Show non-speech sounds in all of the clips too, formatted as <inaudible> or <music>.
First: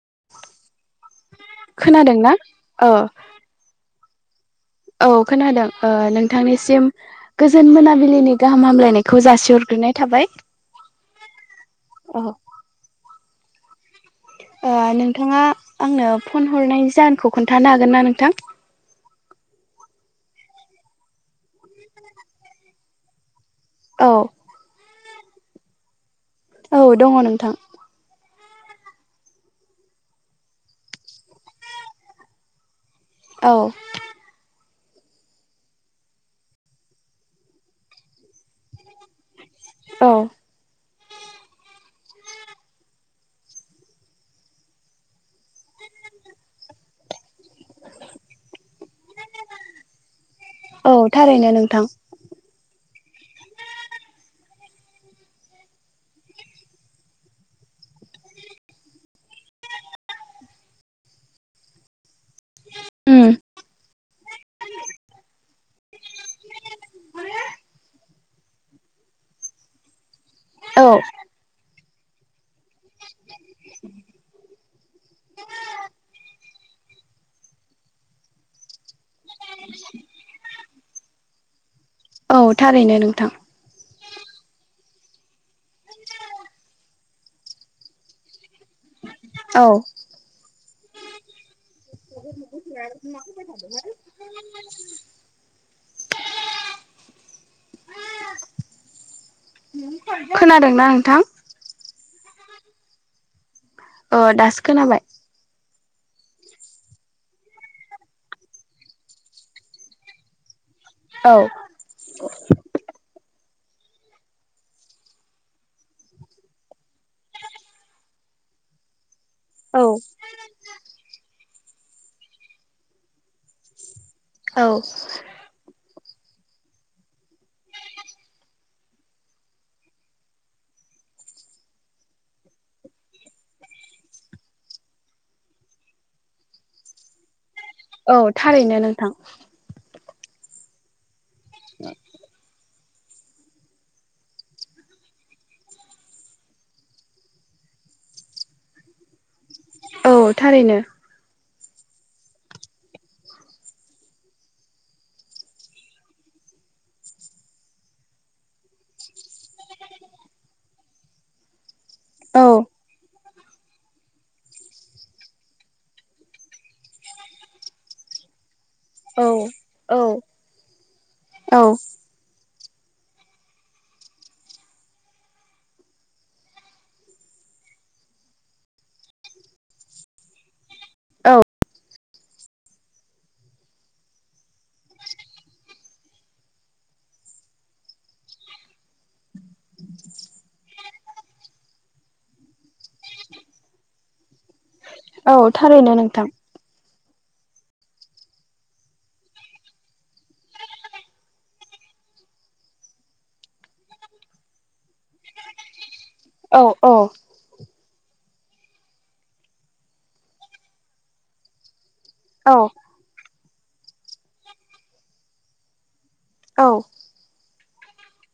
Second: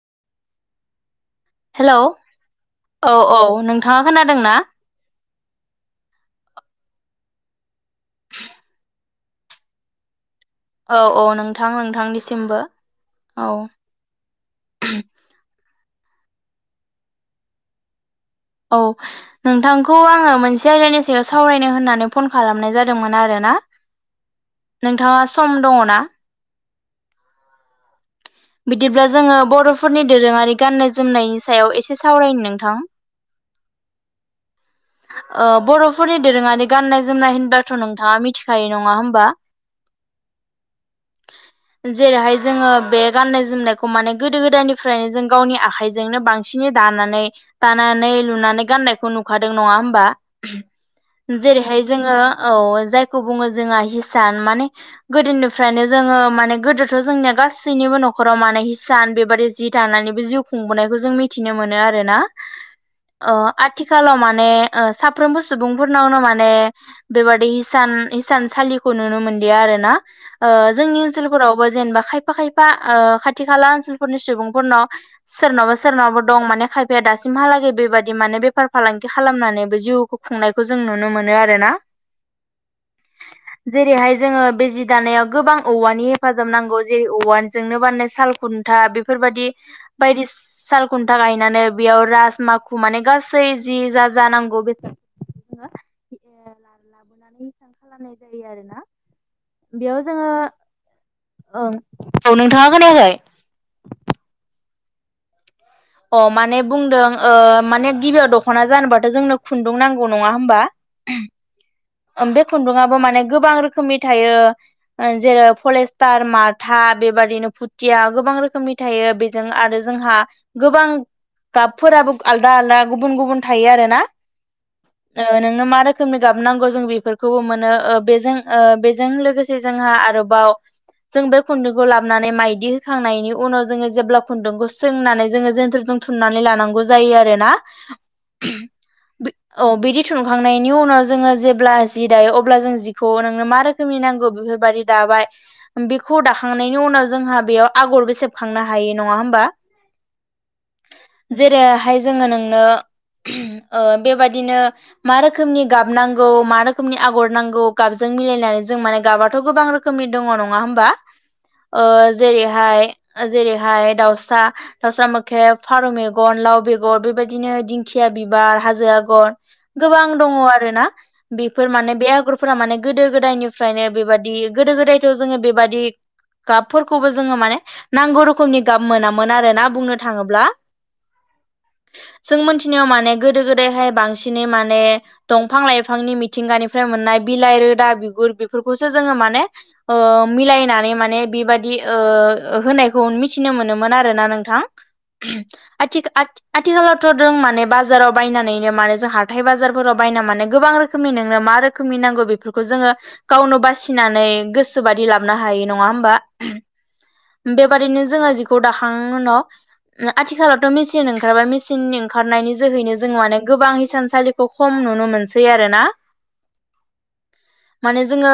<unintelligible> Hello खोनादोंना औ औ नोंथाङा खोनादोंना औ खोनादों ओ नोंथांनिसिम गोजोन मोनाबिलिनि गाहाम हामलायनायखौ जासिहरग ग्रोनाय थाबाय औ औ नोंथां औ नोंथांनिसिमबो औ ओ नोंथाङा आंनो फन हरनायनि जाहोनखौ खोन्थानो हागोन ना नोंथां औ नोंथांखौ आङो मोनसे आयदानि सायाव सावरायनो होननानै फन खालामनाय जादोंमोन आरो ना। औ। नोंथाङा सम दङ ना? औ दङ नोंथां। बिदिब्ला जोङो बर'फोरनि दोरोङारि गाननाय जोमनायनि सायाव एसे सावरायनि नोंथां। औ। ओ बर'फोरनि दोरोङारि गाननाय जोमनाय होनबाथ' नोंथाङा मिथिखायो। नङा होमबा। औ जेरैहाय जोङो बे गाननाय जोमनायखौ माने गोदो गोदायनिफ्रायनो जों गावनि आखाइजोंनो बांसिनै दा दानानै टानानै लुनानै गाननायखौ नुखा नङा होमबा औ थारैनो जेरैहाय नोंथां जोङो औ जाय खौ बुङो जोंङा हिसान माने गोदोनिफ्रायनो जोङो माने गोदोथ' जोंनिया गाससैनिबो न न'खराव माने हिसान बेबादि जि दानानैबो जिउ खुंबोनायखौ जों मिथिनो मोनो आरोना। अ उम आथिखालाव ने ओ साफ्रोमबो सुबुंफोरनावनो माने बेबादि हिसान हिसानसालिखौ नुनो मोन लिया आरोना ओ औ जोंनि ओनसोलफोरावबो जेनबा खायफा खायफा ओ खाथि खाला ओनसोलफोरनि सुबुंफोरनाव सोरनावबा सोरनावबा दं माने खायफाया दासिमहालागै बेबादि माने बेफार फालांगि खालामनानैबो जिउखौ खुंनायखो जों नुनो मोनो आर रोना औ थारैनो नोंथां जेरैहाय जोङो बे जि दानायाव गोबां औवानि हेफाजाब नांगौ जेरै औवाजोंनो बाननाय साल खुन्था बे फोरबायदि औ बायदि ससाल खुन्था गायनानै बेयाव राज माखु माने गासै <inaudible> लाबोनानै हिसान खालामनाय जायो आरोना बियाव जोङो खोनादोंना नोंथां ओं औ नोंथाङा खोनायाखै? ओ दासो खोनाबाय। अ माने बुंदों ओ माने गिबियाव दख'ना जानोबाथ' जोंनो खुन्दुं नांगौ नङा होमबा। औ ओम बे खुन्दुआबो माने गोबां रोख खोमनि थायो ओ जेरै फलेस्टार माथा बेबादिनो भुटिया गोबां रोखोमनि थायो बे जों आरो औ जोंहा गोबां गाबफोराबो आलदा आलदा गुबुन गुबुन थायो आरोना? औ ओ नोंनो मा रो खोमनि गाब नांगौ जों बेफोरखौबो मोनो ओ बेजों ओ बेजों लोगोसे जोंहा आरोबाव जों बे खुन्दुंखौ लाबनानै माइदि होखांनायनि उनाव जोङो जेब्ला खुन्दुंखौ सोंनानै ज जोङो जेनथोरजों थुननानै लानांगौ जायो आरोना औ थारैनो नोंथां बि औ बिदि थुनखांनायनि उनाव जोङो जेब्ला जि दायो अब्ला जों जि खौ नोंनो मा रोखोमनि नांगौ बिफोरबायदि दाबाय बिखौ दाखांनायनि उनाव जोंहा बेयाव आग गरबो सेबखांनो हायो नङा होमबा औ थारैनो जेरैहाय जोङो नोंनो ओ बेबादिनो मा रोखोमनि गाब नांगौ मा रोखोमनि आगर नांगौ गाबजों मिलायनानै जों माने गाबाथ' गोबां रोखोमनि दङ नङा होमबा ओ औ जेरैहाय ओ जेरैहाय दाउसा दावसा मोख्रेब फारौ मेगन लाव बेगर बेबादिनो दिंखिया बिबार हाज जो औ आगर गोबां औ दङ आरोना बिफोर माने बे आगर फोरा माने गोदो गोदायनिफ्रायनो बेबादि गोदो गोदायथ' जोङो बेबादि गाबफोरखौबो जोङो माने नांगौ रोखोमनि गाब मोनामोन आरोना बुंनो थाङोब्ला औ जों मोनथिनायाव माने गोदो गोदायहाय बांसिनै माने दंफां लाइफांनि मिथिंगानिफ्राय मोननाय बिलाइ रोदा बिगुर बिफोरखौसो जोङो माने ओ मिलायनानै माने बिबादि ओ ओ होनायखौन मिथिनो मोनोमोन आरो ना नोंथां औ थारैनो आथिख नोंथां आथि आथिखालाव थ' जों माने बाजाराव बायनानैनो माने जों हाथाय बाजारफोराव बायना माने गोबां रोखोमनि नोंनो मा रोखोमनि नांगौ बेफोरखौ जोङो गावनो बासिनानै गोसोबादि लाबनो हायो नङा होमबा औ औ बादिनो जोङो जिखौ दाखां उनाव आथिखालावथ' मेचिन ओंखारबाय मेचिननि ओं खारनायनि औ जोहैनो जों माने गोबां हिसानसालिखौ खम नुनो मोनसै आरोना औ <unintelligible> माने जोङो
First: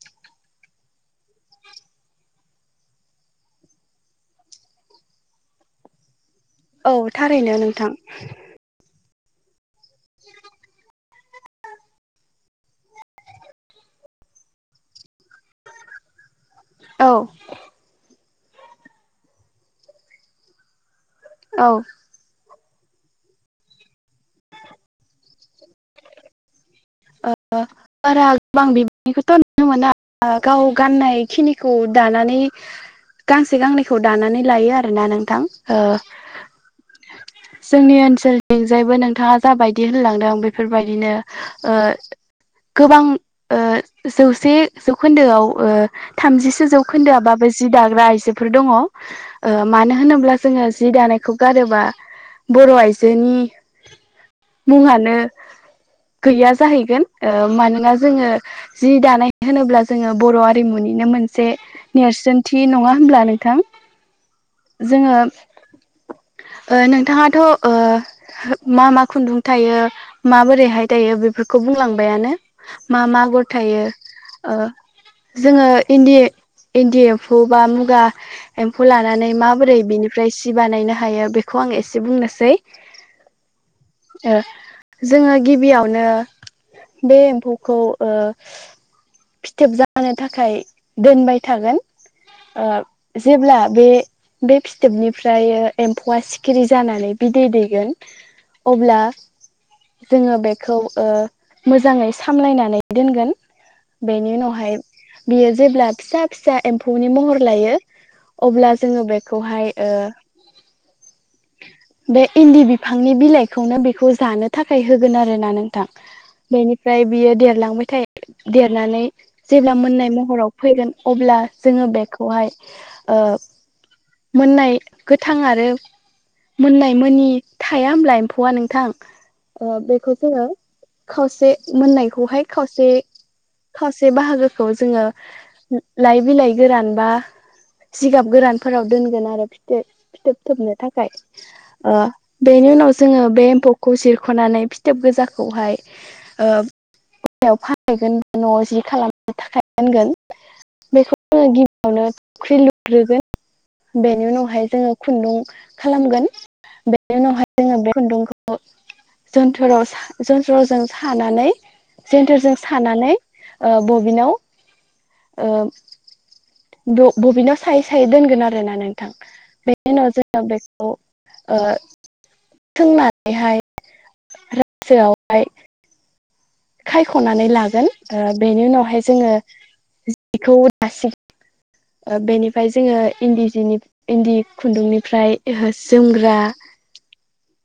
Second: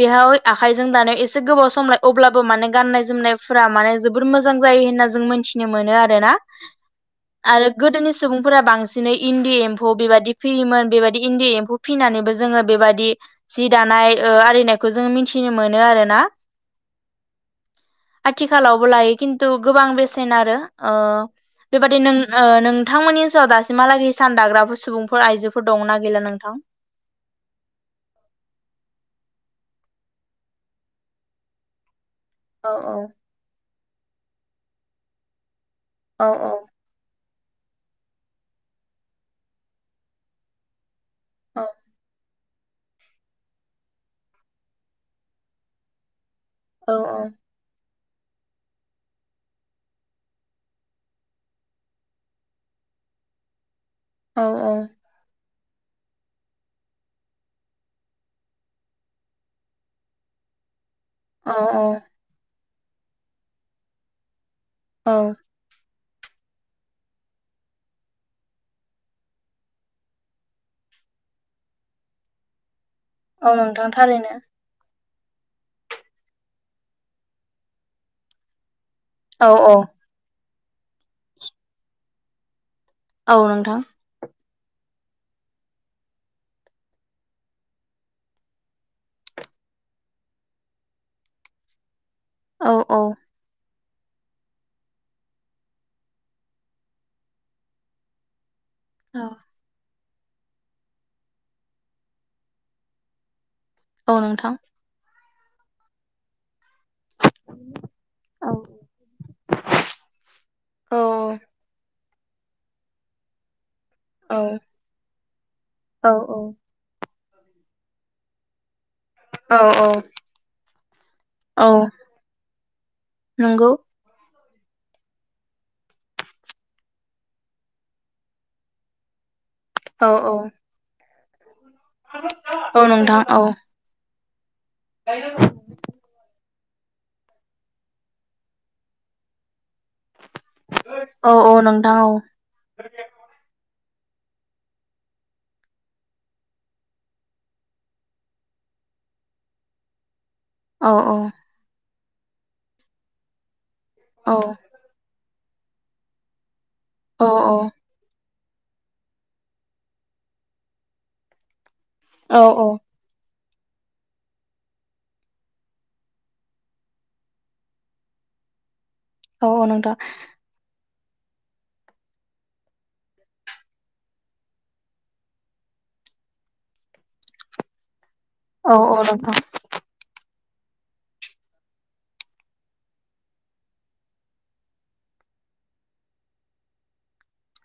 बेहाव आखाइजों दानायाव एसे गोबाव सम लाय अब्लाबो माने गाननाय जोमनायफोरा माने जोबोर मोजां जायो होनना जों मिथिनो मोनो आरोना औ थारैनो आरो नोंथां गोदोनि सुबुंफोरा बांसिन सिनै इन्दि एम्फौ बेबायदि फियोमोन बेबायदि इन्दि एम्फौ फिनानैबो जोङो बेबायदि जि दा नाय ओ आरिनायखौ जों मिथिनो मोनो आरोना औ आथिखालावबो लायो खिन्थु गोबां बेसेन आरो ओ औ बेबादि नों ओ नों थांमोननि ओनसोलाव दासिमहालागै हिसान दाग्राफोर सुबुंफोर आइजोफोर दङना गैला नोंथां। ओ बारा गोबां बिबांनिखौथ' नुनो मोना गाव गाननाय खिनिखौ दानानै औ औ गांसे गांनैखौ दानानै लायो आरोना नोंथां। ओ औ औ जोंनि ओनसोलनिजायबो नोंथाङा जाबायदि होनलांदों बेफोरबायदिनो ओ गोबां ओ जौसे जौखोन्दोआव ओ थामजिसो औ जौखोन्दोआबाबो जि दाग्रा‌ आय जोफोर दङ ओ मानो होनोब्ला जोङो जि दानायखौ गारोबा बर' आइजोनि औ मुङानो गैया जाहैगोन ओ मानोना जोङो जि दानाय होनोब्ला जोङो बर' आरिमुनि नो मोनसे औ नेरसोनथि नङा होनब्ला नोंथां जोङो औ ओ नोंथाङाथ' ओ मा मा खुन्दुं थायो माबोरैहाय दायो बेफोरखौ बुंलांबायानो मा मा आगर औ थायो नोंथां थारैनो ओ जोङो इन्दि इन्दि एम्फौ बा मुगा ए फौ लानानै औ औ माबोरै बिनिफ्राय सि बानायनो हायो बेखौ आं एसे बुंनोसै औ नोंथां ओ जोङो गिबियावनो बे एम्फौखौ ओ फिथोब जानो थाखाय दोनबाय थागोन ओ औ औ जेब्ला बे बे फिथोबनिफ्राय एम्फौआ सिखिरि जानानै बिदै दैगोन अब्ला जोङो बेखौ ओ मोजाङै सामलायनानै दोनगोन। औ बेनि नोंथां उनावहाय बियो जेब्ला फिसा फिसा एम्फौनि महर लायो औ अब्ला जोङो बेखौहाय ओ औ औ बे इन्दि बिफांनि बिलाइखौनो बिखौ औ जानो थाखाय होगोन आरो नोंथां औ बेनिफ्राय बियो देरलांबाय थायो‌ दे नानै जेब्ला औ मोननाय महराव फैगोन अब्ला औ जोङो बेखौहाय ओ नंगौ मोननाय गोथां आरो मोननाय मोनि थाया होमब्ला एम्फौआ नोंथां ओ‌ औ बेखौ औ जोङो खावसे मोननायखौहाय औ खावसे नोंथां औ खावसे बाहागोखौ जोङो लाइ बिलाइ गोरान बा जिगाब गोरानफोराव दोनगोन आरो फिथोबथोबनो थाखाय औ औ ओ नोंथां औ बेनि उनाव जोङो बे एम्फौ खौ जिरख'नानै फिथोब गोजाखौहाय ओ हाथायाव फानैगोन बा न'आव जि खालामनो थाखाय दोनगोन। औ औ आवनो थावख्रि लुग्रोगोन बेनि औ उनावहाय जोङो खुन्दुं खालामगोन। बेनि औ उनावहाय जोङो बे खुन्दुंखौ जो थोराव जनथ्रजों सानानै औ जोन्थोरजों सानानै ओ बबिनाव ओ ब बबिनाव सायै सायै दोनगोन आरोना नोंथां औ बेनि नोंथां उनाव जोंनाव बे खौ ओ सोंनानैहाय रासोआवहाय खायख'नानै लागोन बेनि औ औ उनावहाय जोङो नोंथां बेखौ लासै बेनिफ्राय जोङो इन्दि जिनि इन्दि खुन्दुंनिफ्राय जोमग्रा <inaudible>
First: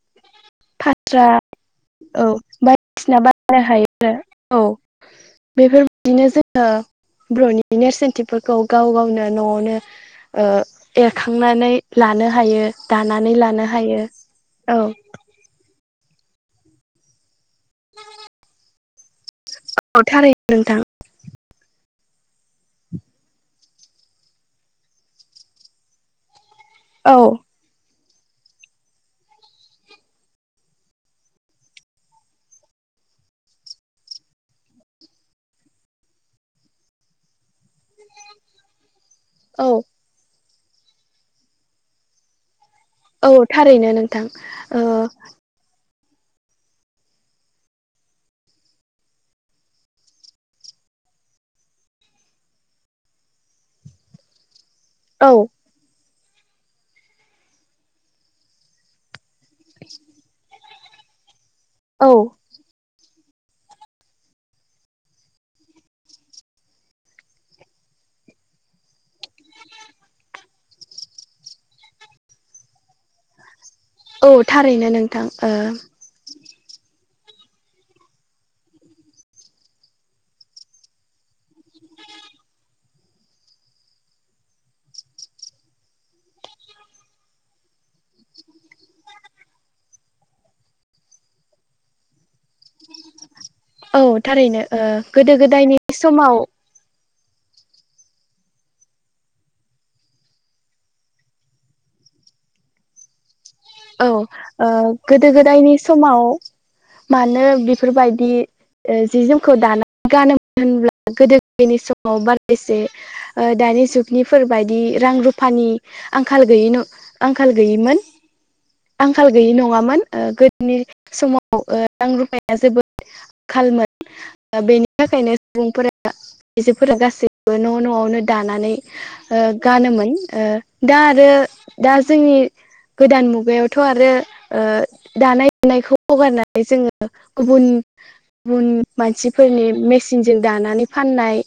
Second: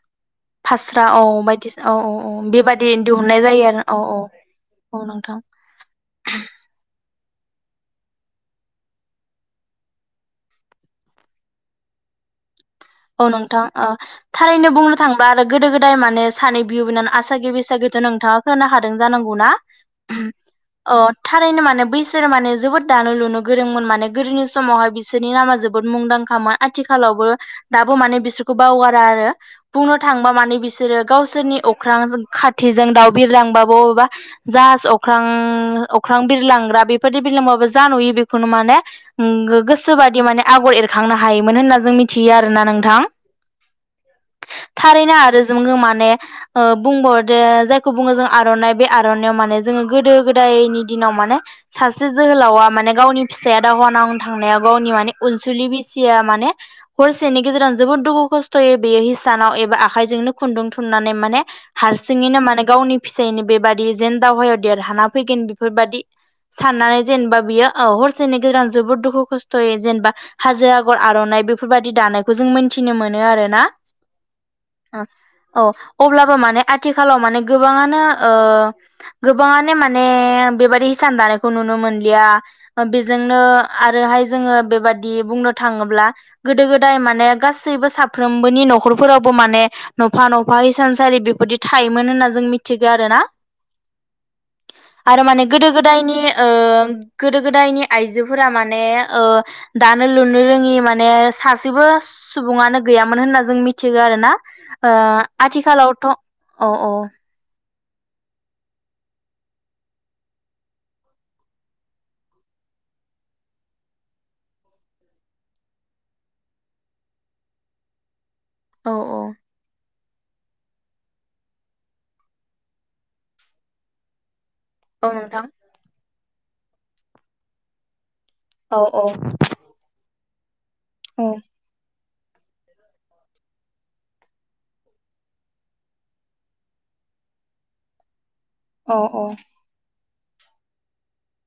फास्रा औ बायदिसिना औ औ औ बेबादि बायदिसिना दिहुननाय बानायनो जायो आरो हायो औ औ। औ नोंथां। बिदिनो जोङो बर'नि नेरसोनथिफोरखौ गाव गावनो न'आवनो एरखांनानै लानो हायो औ दानानै नोंथां लानो हायो थारैनो औ बुंनो थांबा आरो गोदो गोदाय माने सानै बिब बिनानै आसागे बिसागेथ नोंथाङा खोना खादों जानांगौ ना औ थारैनो नोंथां अ थारैनो माने बै बिसोर माने जोबोद दानो लुनो गोरोंमोन माने गोदोनि समावहाय बिसोरनि नामा जोबोद मुंदांखामोन। औ आथिखालाबो माने बिसोरखौ बावगारा आरो बुंनो थांबा माने बिसोरो गावसोरनि जों अख्रां खाथि जायो। दाउ बिरलांबाबो अबावबा जाहाज अख्रां बिरलांग्रा बेफोर बादि बिरलांबाबो नुयो बेखौनो माने औ गोसोबादि माने आगर एरखांनो हायोमोन होनना जों मिथियो आरोना। औ नोंथां ओ थारैनो आरो जोङै माने बुंबाव दे जायखौ बुङो जों आर'नाइ बे आर'नाआव माने जोङो गोदो गोदायनि दिनाव माने सासे जोहोलावा माने गावनि फिसाया दावहा नांनो थांनायाव। गावनि मने औ अनसुलि बिसिया माने हरसे सेनि गेजेराव जोबोद दुखु खस्थ'यै बेयो हिसानाव एबा आखाइजोंनो खुन्दुं थुननानै माने औ हारसिङैनो माने गावनि फिसानो बेबादि जेन दावहायाव देरहाना फैगोन बेफोरबायादि साननानै जेनेबा बियो हरसेनि गेजेराव जोबोद दुखु खस्थ'यै जेनेबा हाजो आगर आर'नाइ बेफोरबायदि दानायखौ जों मिन्थिनो मोनो आरोना औ थारैनो नोंथां औ अब्लाबो माने आथिखालाव माने गोबाङानो गोबाङानो माने बेबादि हिसान दानायखौ नुनो नुनो मोनलिया बेजोंनो आरोहाय जोङो बेबादि बुंनो थाङोब्ला गोदो गोदाय माने गासैबो साफ्रोमबोनि न'खरफोरावबो माने नफा नफा इसानसारि बे बिदि थायोमोन होनना जों मिथिगौ आरो ना ओ औ थारैनो ओ आरो माने गोदो गोदायनि समाव गोदो गोदायनि आइजोफोरा माने दानो लुनो रोङि माने सासेबो सुबुङानो गैयामोन होनना जों मिथिगौ औ आरो ना ओ गोदो गोदायनि आथिखालावथ' औ समाव औ मानो बेफोरबायदि जि जोमखौ दानानै गानोमोन होनब्ला गोदो गोनि समाव बारा एसे दानि जुगनिफोर बाददि रां रुफानि आंखालय आंखाल गैयिमोन। औ औ आंखाल गैयि नङामोन। गोदोनि समाव रां रुफाया जोबोद आंखालमोन। बेनि औ थाखायनो नोंथां सुबुंफोरा आइजोफोरा गासैबो न' न'आवनो दानानै औ औ गानोमोन दा औ आरो दा जोंनि गोदान मुगायाव बेयावथ' आरो दानाय लुनायखौ हगारनानै जोङो गुबुन गुबुन औ मानसिफोरनि मेसिनजों दानानै फाननाय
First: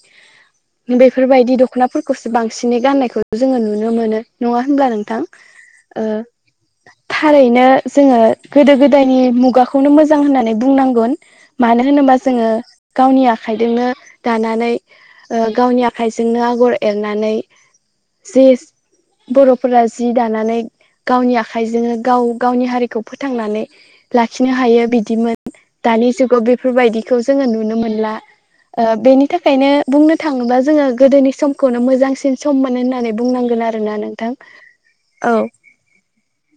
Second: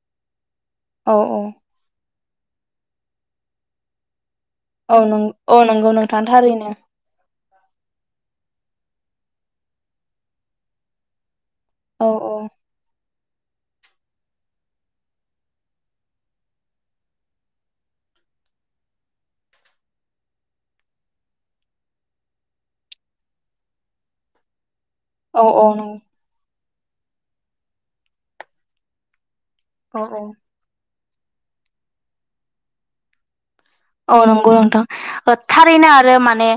औ औ बेफोरबायदि दख'नाफोरखौसो बांसिनै गाननायखौ जोङो नुनो मोनो नङा होनब्ला औ नं नोंथां औ नंगौ ओ? नोंथां थारैनो थारैनो जोङो गोदो गोदायनि मुगाखौनो मोजां होननानै बुंनांगोन। मानो औ होनोबा औ जोङो गावनि आ आखाइजोंनो दानानै गावनि ओ आखाइजोंनो आगर एरनानै जे बर'फोरा जि दानानै गावनि आख आखाइ जोंनो गाव-गावनि हारिखौ फोथांनानै लाखिनो हायो बिद औ बिदिमोन औ नं दानि जुगाव बेफोरबायदिखौ जोङो नुनो मोनला ओ बेनि बिनि थाखायनो औ बुंनो औ थाङोब्ला जोङो गोदोनि समखौनो मोजांसिन सममोनो होननानै बुंनांगोन आरो। औ नंगौ नोंथां ओ थारैनो आरो माने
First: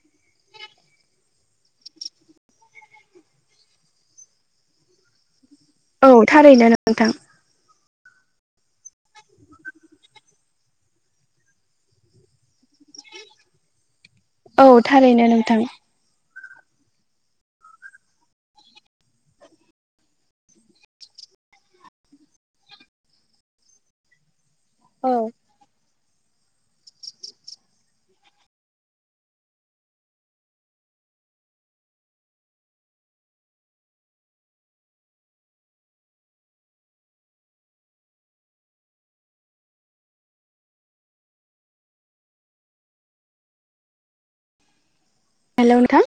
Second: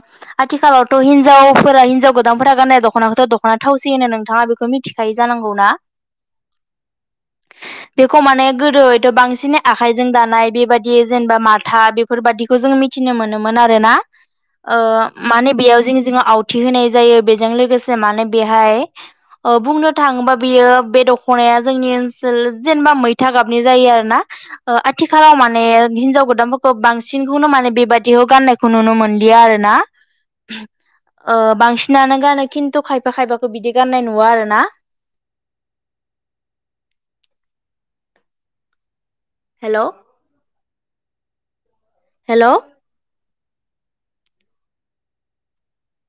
आथिखालावथ' हिनजावफोरा हिनजाव गोदानफोरा गाननाय दख'नाखौथ' दख'ना थावसि होनो नोंथाङा बेखौ मिथिखायो जानांगौ ना? औ थारैनो नोंथां। बेखौ माने गोदो हयथ' बांसिन आखायजों दानाय बेबादियै जेनेबा माथा बे फोरबायादिखौ जोङो मिथिनो मोनोमोन आरोना औ ओ थारैनो माने नोंथां बेयाव जिं जिङाव आउ थि होनाय जायो बेजों लोगोसे माने बेहाय ओ बुंनो थाङोबा बियो बे दख'नाया जोंनि ओनसोल जेनेबा मैथा गाबनि जायो आरो ना। ओ औ आथिखालाव माने हिनजाव गोदानफोरखौ बांस सिनखौनो माने बेबादिखौ गाननायखौ नुनो मोनलिया आरोना। ओ बांसिनानो गानो खिन्थु खायफा खायफाखो बिदि गाननाय नुवा आरो ना। हेल' हेल' हेल' नोंथां।